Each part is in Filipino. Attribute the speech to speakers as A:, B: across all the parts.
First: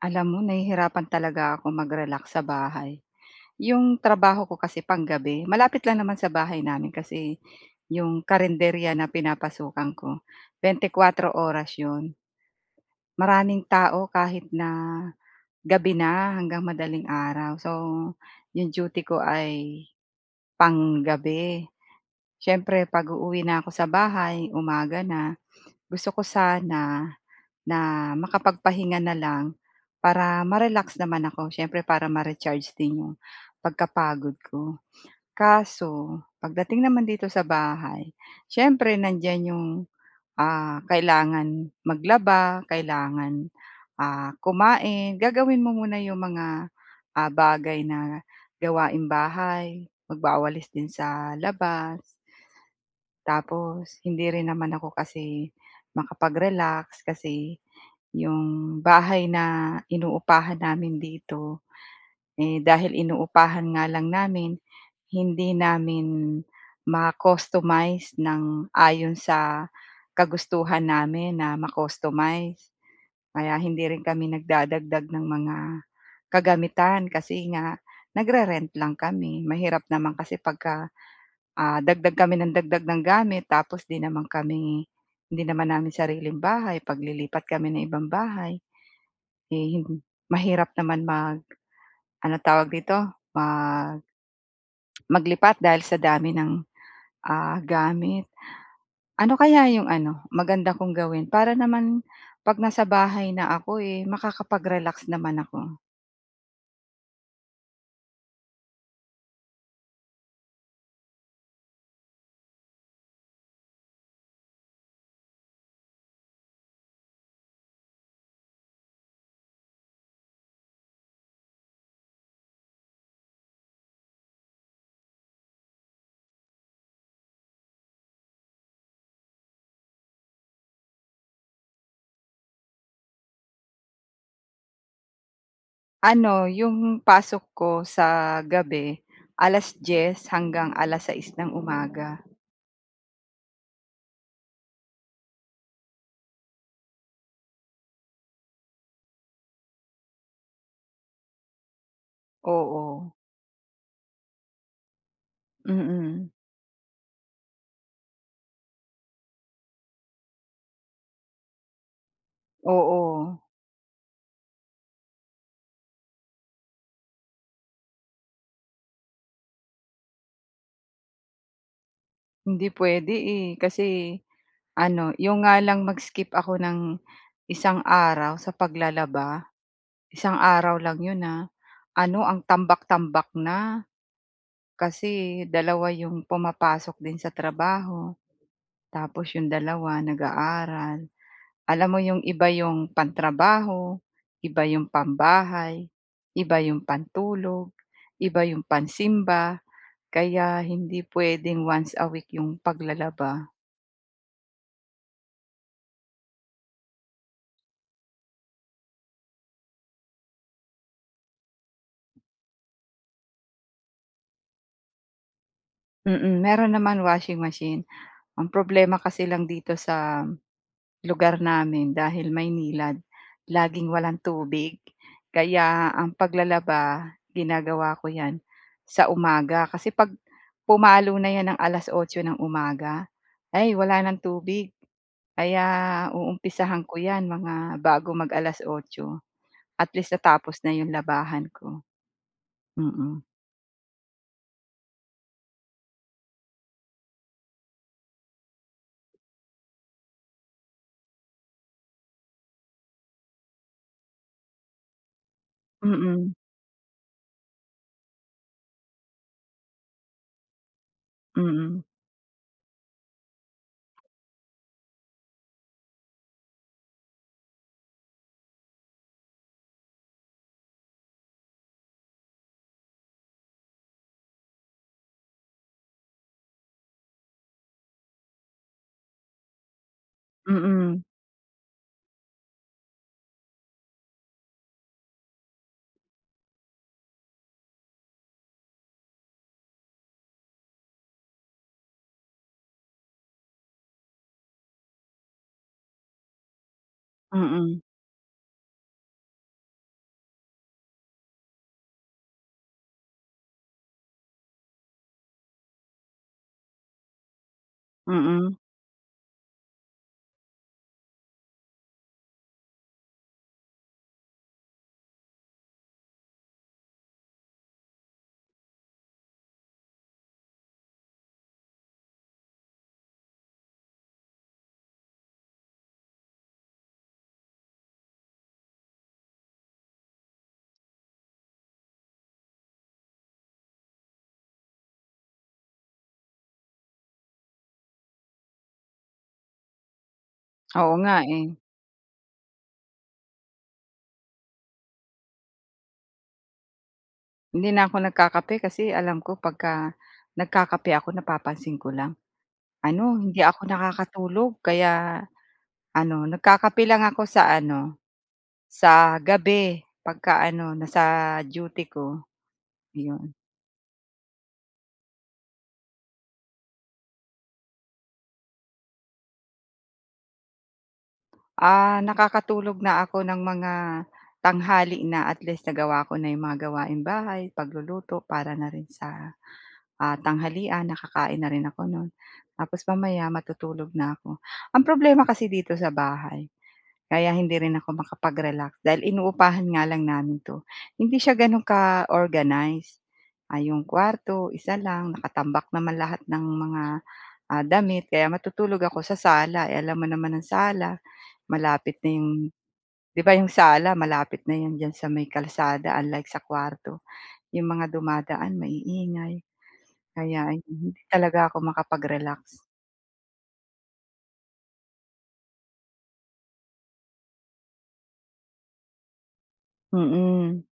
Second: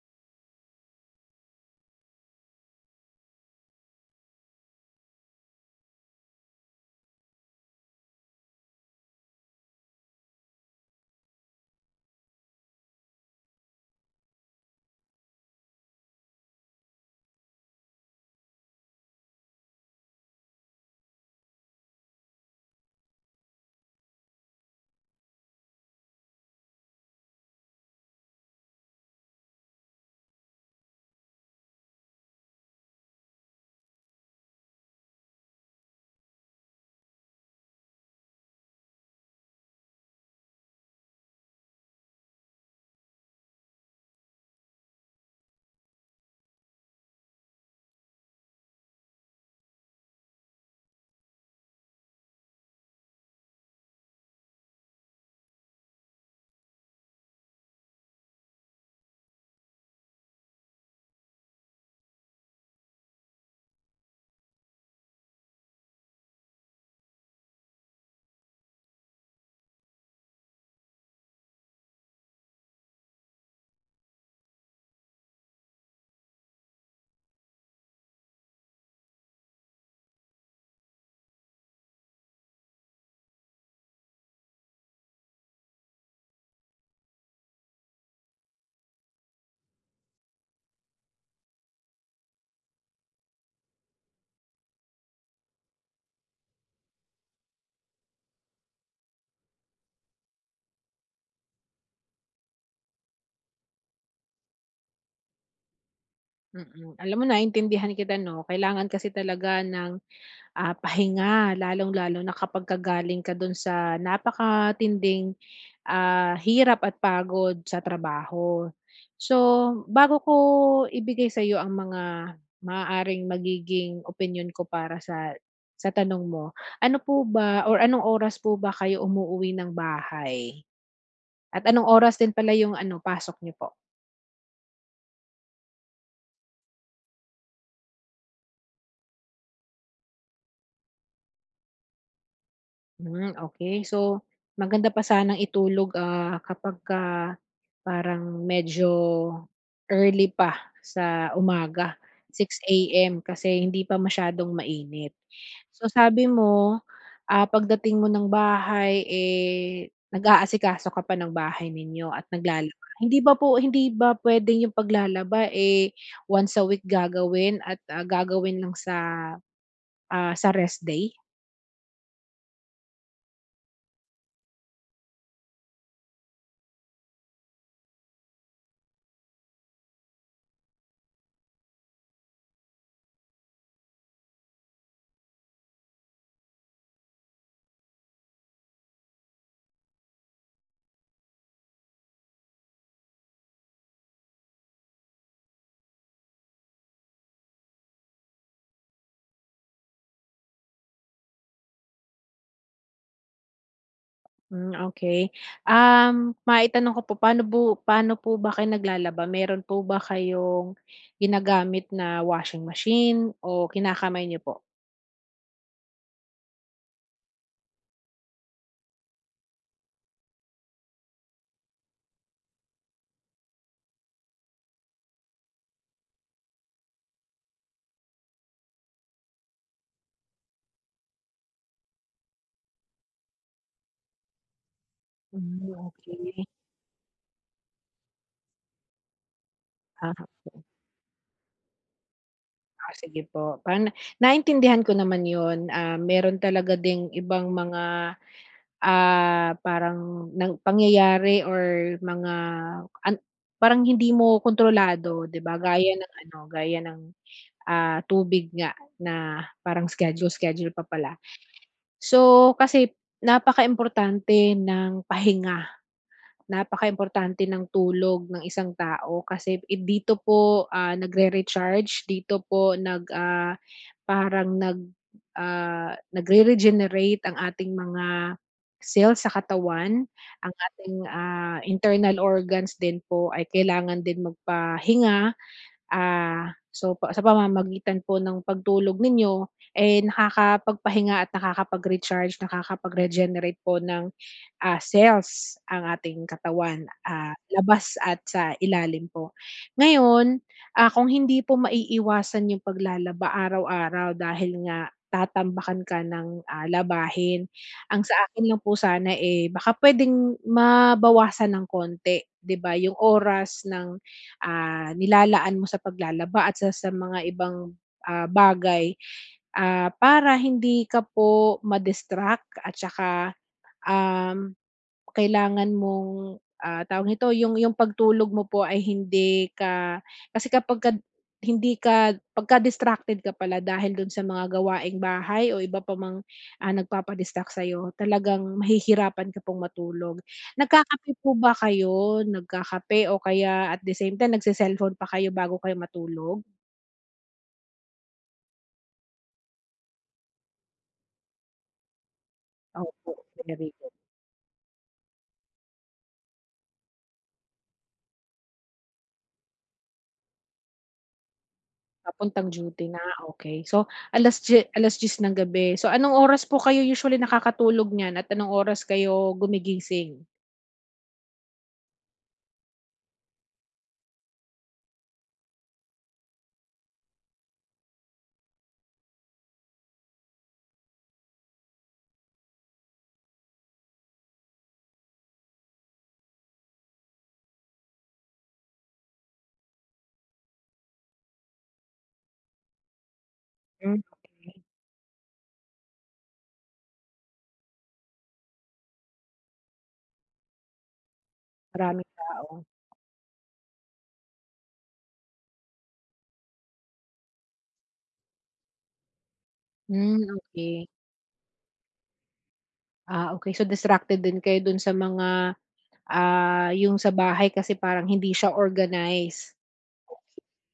A: Alam mo nahihirapan talaga akong mag-relax sa bahay. 'Yong trabaho ko kasi panggabi, malapit lang naman sa bahay namin kasi, 'yong karenderya na pinapasukan ko, 24 oras 'yon. Maraming tao kahit na, gabi na hanggang madaling araw. So, yung duty ko ay, panggabi. Siyempre 'pag-uuwi na ako sa bahay, umaga na, gusto ko sana na makapagpahinga na lang para ma-relax naman ako, siyempre para ma-recharge din 'yong pagkapagod ko. Kaso pagdating naman dito sa bahay, siyempre nandiyan 'yong, ah, kailangan maglaba, kailangan ah, kumain, gagawin mo muna yung mga, ah, bagay na gawaing bahay, magwawalis din sa labas. Tapos hindi rin naman ako kasi makapag-relax kasi, yung bahay na inuupahan namin dito, eh, dahil inuupahan nga lang namin, hindi namin ma-customize ng ayon sa kagustuhan namin na ma-customize. Kaya hindi rin kami nagdadagdag ng mga kagamitan, kasi nga nagre-rent lang kami. Mahirap naman kasi pagka, ah, dagdag kami ng dagdag ng gamit tapos 'di naman kami, hindi naman namin sariling bahay, paglilipat kami ng ibang bahay. Eh mahirap naman mag ano tawag dito? Mag maglipat dahil sa dami ng, ah, gamit. Ano kaya 'yong ano, maganda kong gawin para naman 'pag nasa bahay na ako makakapag-relax naman ako?
B: Mm, alam mo naintindihan kita 'no, kailangan kasi talaga ng, ah, pahinga, lalong-lalo na kapagka galing ka do'n sa napakatinding, ah, hirap at pagod sa trabaho. So, bago ko ibigay sa'yo ang mga maaaring magiging opinyon ko para sa sa tanong mo, ano po ba or anong oras po ba kayo umuuwi ng bahay? At anong oras din pala yung ano pasok niyo po?
A: Ano, yung pasok ko sa gabi 10:00 hanggang 6:00 ng umaga.
B: Hmm, okey so, maganda pa sanang itulog, ah, kapagka parang medyo early pa sa umaga, 6:00
A: Oo.
B: AM kasi hindi pa masyadong mainit. So sabi
A: Mm.
B: mo, ah, pagdating mo ng bahay, eh, nag-aasikaso ka pa ng bahay ninyo at naglalaba. Hndi ba
A: Oo.
B: po hindi ba puwedeng 'yong paglalaba, eh, once a week gagawin at, ah, gagawin lang sa, ah, sa rest day?
A: Hindi puwede, eh. Kasi ano, 'yong nga lang mag-skip ako ng isang araw sa paglalaba, isang araw lang 'yon, ah. Ano, ang tambak-tambak na. Kasi 2 'yong pumapasok din sa trabaho tapos 'yong 2, nag-aaral. Alam mo, 'yong iba 'yong pantrabaho, iba 'yong pambahay, iba 'yong pantulog, iba 'yong pansimba. Kaya hindi puwedeng once a week 'yong paglalaba.
B: Hmm, okey. Um, maitanong ko po, paano po paano po ba kayo naglalaba? Meron po ba kayong ginagamit na washing machine o kinakamay niyo po?
A: Mm. Mayro'n naman, washing machine. Ang problema kasi lang dito sa lugar namin, dahil Maynilad, laging walang tubig. Kaya ang paglalaba, ginagawa ko 'yan sa umaga kasi 'pag pumalo na 'yan ng alas-otso nang umaga, ay wala ng tubig. Kaya
B: Hmm, okey.
A: uumpisahan ko 'yan mga bago mag-alas-otso. At least,
B: Ah,
A: natapos
B: okey.
A: na 'yong labahan ko.
B: Ah,
A: Mm.
B: sige po. Pan naintindihan ko naman yun. Ah, meron talaga ding ibang mga, ah, parang nang pangyayari or mga an parang hindi mo kontrolado, 'di ba? Gaya ng
A: Mm.
B: ano, gaya ng, ah, tubig nga na parang schedule, schedule pa pala.
A: Mm.
B: So, kasi napaka-importante ng pahinga. Napaka-importante ng tulog ng isang tao kasi dito po, ah, nagre-recharge, dito po nag ah, parang nag ah, nagre-regenerate ang ating mga cell sa katawan, ang ating,
A: Mm.
B: ah, internal organs din po ay kailangan din magpahinga. Ah, so, pa sa pamamagitan po ng pagtulog ninyo, eh, nakakapagpahinga at nakakapag-recharge, nakakapag-regenerate po ng, ah, cells ang ating katawan, ah,
A: Mm.
B: labas at sa ilalim po. Ngayon, ah, kung hindi po maiiwasan 'yong paglalaba araw-araw dahil nga tatambakan ka ng, ah, labahin, ang sa akin
A: Mm.
B: lang po sana, eh, baka puwedeng mabawasan ng konti. 'Di ba, yung oras ng, ah, nilalaan mo sa paglalaba at sa sa mga ibang, ah, bagay, ah, para hindi ka po ma-distract at saka, um, kailangan mong, ah, tawag nito, yung yung pagtulog mo po ay hindi ka kasi kapag ka hindi ka pagka distracted ka pala dahil dun sa mga gawaing bahay o iba pa mang, ah, nagpapa-distract sa'yo, talagang mahihirapan ka pong matulog.
A: Oo nga,
B: Nagkakape po
A: eh.
B: ba kayo? Nagkakape o kaya at the same time, nagse-cellphone pa kayo bago kayo matulog?
A: Hindi na ako nagkakape kasi alam ko 'pagka nagkakape ako, napapansin ko lang
B: Opo
A: ano, hindi ako
B: [unintelligible]
A: nakakatulog. Kaya ano, nagkakape lang ako sa ano, sa gabi 'pagka ano, nasa duty ko.
B: Papuntang duty na,
A: Iyon.
B: okey. So, alas-diye alas-diyes ng gabi. So, anong oras po kayo usually nakakatulog niyan at anong oras kayo gumigising?
A: Ah. Nakakatulog na ako ng mga tanghali na. At least nagawa ko na 'yong mga gawaing bahay, pagluluto para na rin sa, ah, tanghalian, nakakain na rin ako no'n. Tapos mamaya, matutulog na ako. Ang problema kasi dito sa bahay, kaya hindi rin ako makapag-relax dahil inuupahan nga lang namin 'to. Hindi siya gano'n ka-organize. Ah, 'yong
B: Hmm,
A: kwarto
B: okey.
A: isa lang, nakatambak naman lahat ng mga, ah, damit kaya matutulog ako sa sala. Eh, alam mo naman ang sala, malapit
B: Maraming
A: na 'yong
B: tao.
A: 'di ba, 'yong sala, malapit na 'yon diyan sa may kalsada unlike sa kwarto. 'Yong mga dumadaan maiingay
B: Hmm,
A: kaya
B: okey.
A: hindi talaga ako makapag-relax.
B: Ah, okey. So, distracted din kayo do'n sa mga, ah, yung sa bahay, kasi parang hindi siya organized?
A: Mm.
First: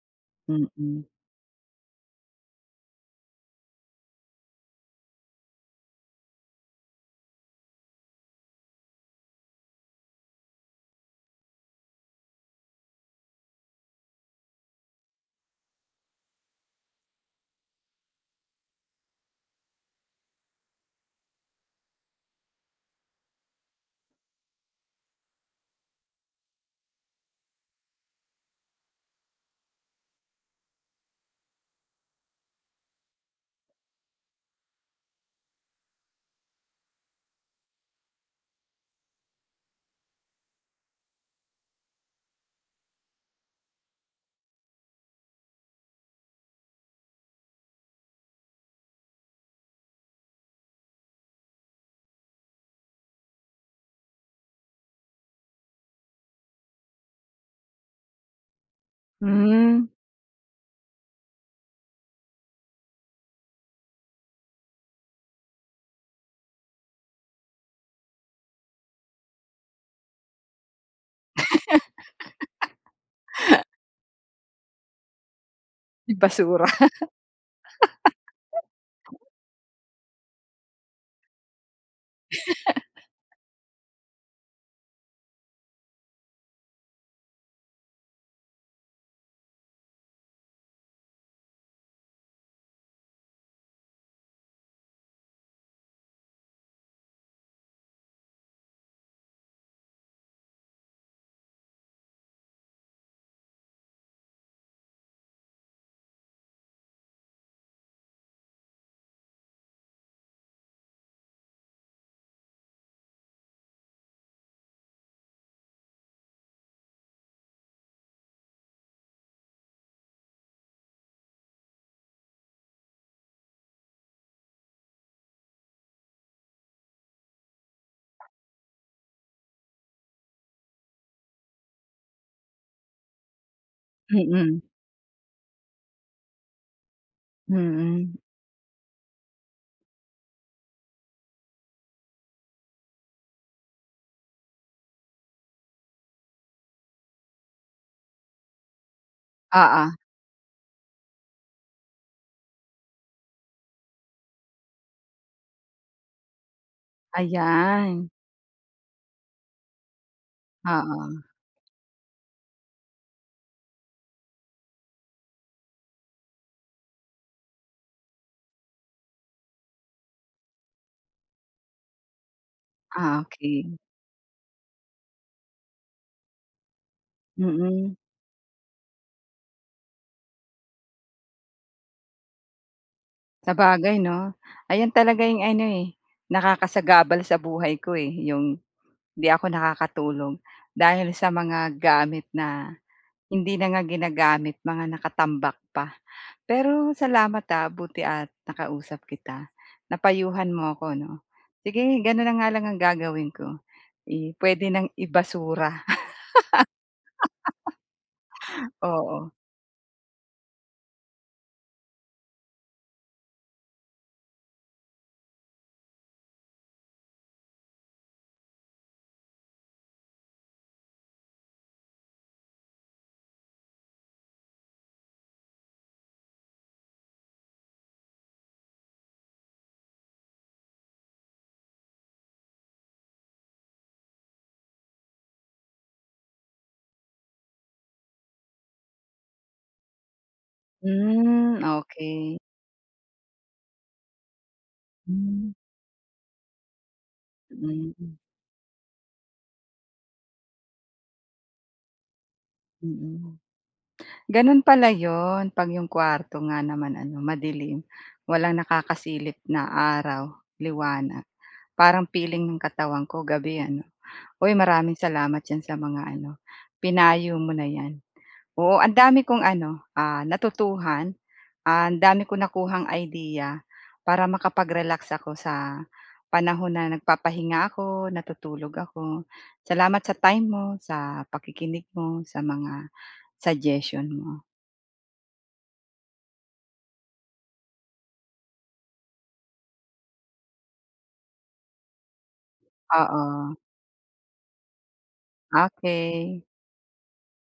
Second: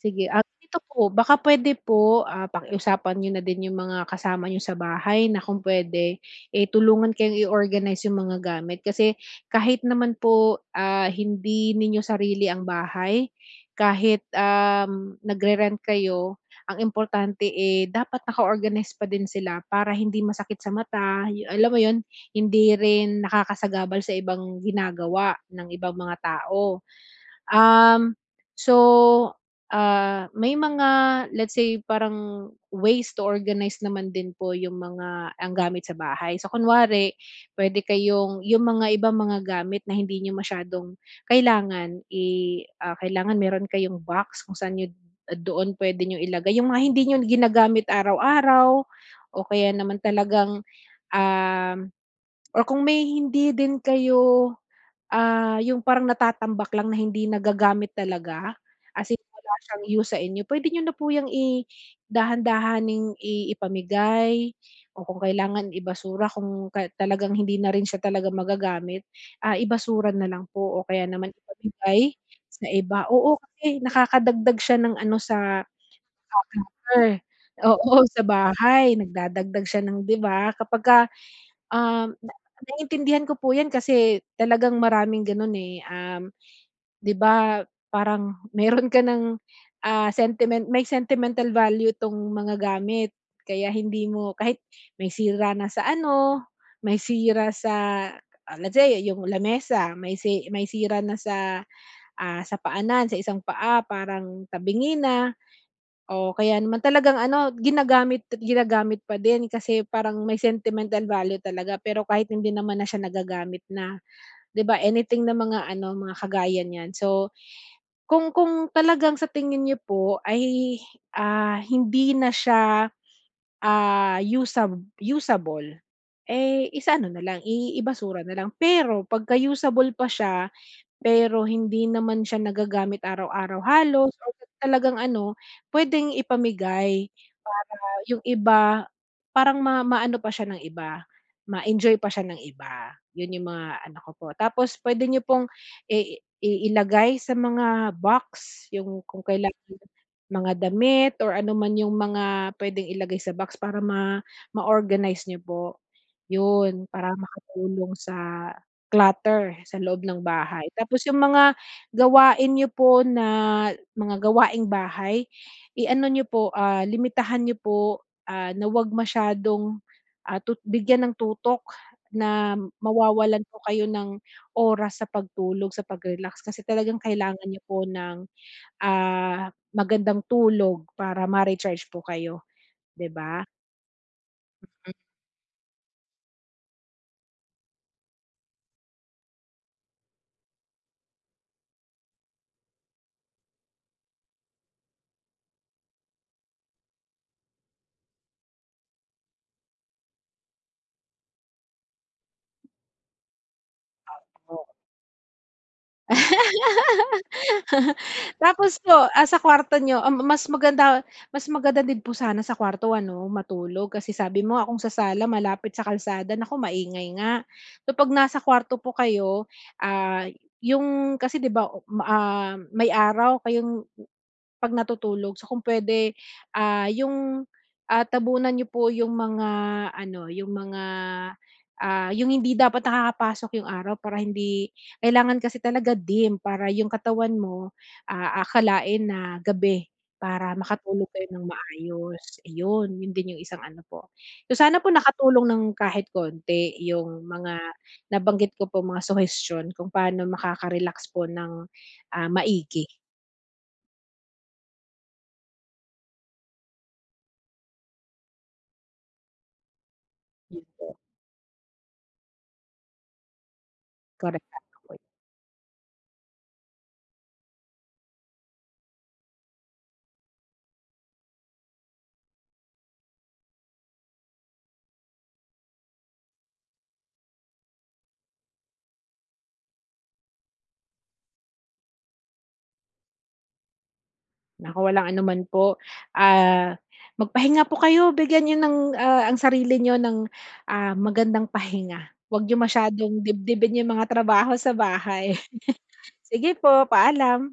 B: Sige, ah ito
A: Mm.
B: po, baka puwede po, ah, pakiusapan nyo na din yung mga kasama nyo sa bahay na kung puwede, eh, tulungan kayong i-organize yung mga gamit. Kasi kahit naman po, ah, hindi ninyo sarili ang bahay, kahit, uhm, nagre-rent kayo ang importante, eh, dapat naka organize pa din sila, para hindi masakit sa mata, a alam mo 'yon? Hindi rin nakakasagabal sa ibang ginagawa ng ibang mga tao. Uhm, so, ah, may mga, let's say parang ways to organize naman din po yung mga, ang gamit sa bahay. So, kunwari puwede kayong yung mga ibang mga gamit na hindi nyo masyadong kailangan, i ah, kailangan mayro'n kayong box kung saan nyo doon puwede niyo ilagay yung mga hindi nyo ginagamit araw-araw, o kaya naman talagang, uhm, or kung may hindi din kayo, ah, yung parang natatambak lang na hindi nagagamit talaga, as in wala siyang
A: Hmm.
B: use sa inyo, puwede nyo na po 'yang i-dahan-dahaning i ipamigay, o kung kailangan i-basura kung talagang hindi na rin siya talaga magagamit, ah, i-basura na lang po, o kaya naman ipamigay sa iba, oo, kasi nakakadagdag siya ng ano sa,
A: I-basura.
B: [unintelligible] oo, sa bahay nagdadagdag siya ng 'di ba? kapagka, uhm, na naiintindihan ko po yan kasi talagang maraming gano'n, eh, uhm, 'di ba, parang mayro'n ka ng, ah, sentiment may sentimental value itong mga gamit, kaya hindi mo kahit may sira na sa ano, may sira sa, ah, let say yung lamesa may sey may sira na sa, ah, sa paanan sa isang paa parang tabingi na, o kaya naman talagang ano ginagamit at ginagamit pa din kasi parang may sentimental value talaga pero kahit hindi naman na siya nagagamit na, 'di ba, anything na mga ano mga kagaya niyan. So, kung kung talagang sa tingin nyo po ay, ah, hindi na siya, ah, usa usable, eh, isa-ano na lang, i-basura na lang. Pero pagka-usable pa siya, pero hindi naman siya nagagamit araw-araw halos o
A: Mm.
B: talagang ano, puwedeng ipamigay para
A: Mhm.
B: yung iba, parang ma maano pa siya ng iba ma-enjoy pa siya ng iba, 'yon yung mga ano ko po. Tapos puwede nyo pong i i ilagay sa mga box yung kung kailangan,
A: Oo.
B: mga damit or ano man yung mga puwedeng ilagay sa box para ma, ma-organize niyo po, 'yon para makatulong
A: Ayan.
B: sa clutter sa loob ng bahay. Tapos yung
A: Oo.
B: mga gawain nyo po na, mga gawaing bahay, i-ano nyo po, ah, limitahan nyo po, ah, na huwag masyadong, ah, tut bigyan ng tutok na
A: Ah,
B: mawawalan po
A: okey.
B: kayo ng oras sa pagtulog, sa pag-relax, kasi talagang kailangan nyo po
A: Mm.
B: ng, ah, magandang tulog para ma-recharge po kayo, 'di ba?
A: Sabagay 'no, ayan
B: Mm.
A: talaga yung ano, eh, nakakasagabal sa buhay ko, eh, yung 'di ako nakakatulog. Dahil sa mga gamit na hindi na nga ginagamit, mga nakatambak pa. Pero salamat, ah, buti at nakausap kita. Napayuhan mo ako 'no? Sige gano'n na nga lang ang gagawin ko, i puwede
B: [unintelligible]
A: nang i-basura.
B: Tapos po, ah,
A: Oo.
B: sa kwarto nyo, ah, mas maganda mas maganda din po sana sa kwarto ano matulog kasi sabi mo nga, kung sa sala malapit sa kalsada, nako maingay nga, kapag nasa kwarto po kayo, ah, yung, kasi 'di ba, oh, ah, may araw kayong pag natutulog, so kung puwede yung, ah, tabunan nyo po yung mga ano, yung mga ah, yung hindi dapat nakakapasok yung araw para hindi kailangan kasi talaga dim para yung katawan mo aakalain na gabi para makatulog kayo ng
A: Hmm. Okey
B: maayos, iyon 'yon din yung isang ano po. So, sana po nakatulong
A: Hmm.
B: ng kahit konti yung mga
A: Hmm.
B: nabanggit ko po mga suhestiyon kung paano makakarelax po ng, ah maigi.
A: Mm. Gano'n pala 'yon 'pag yung kwarto nga naman ano madilim, walang nakakasilip na araw,
B: 'Yon po.
A: liwanag parang feeling ng katawan ko gabi, ano.
B: Correct,
A: Oy,
B: tama po
A: maraming
B: [unintelligible]
A: salamat diyan sa mga ano, pinayo mo na 'yan. Oo ang dami kong ano, ah, natutuhan, ang dami kong nakuhang idea para makapag-relax ako sa panahon na nagpapahinga ako, natutulog ako. Salamat sa time mo, sa pakikinig mo, sa mga suggestion mo.
B: Naku walang ano man po. Ah, magpahinga po kayo, bigyan nyo ng, ah, ang sarili nyo ng, ah, magandang pahinga, huwag nyo masyadong
A: Oo.
B: dibdibin yung mga trabaho sa bahay.
A: Okey.
B: Sige po, paalam.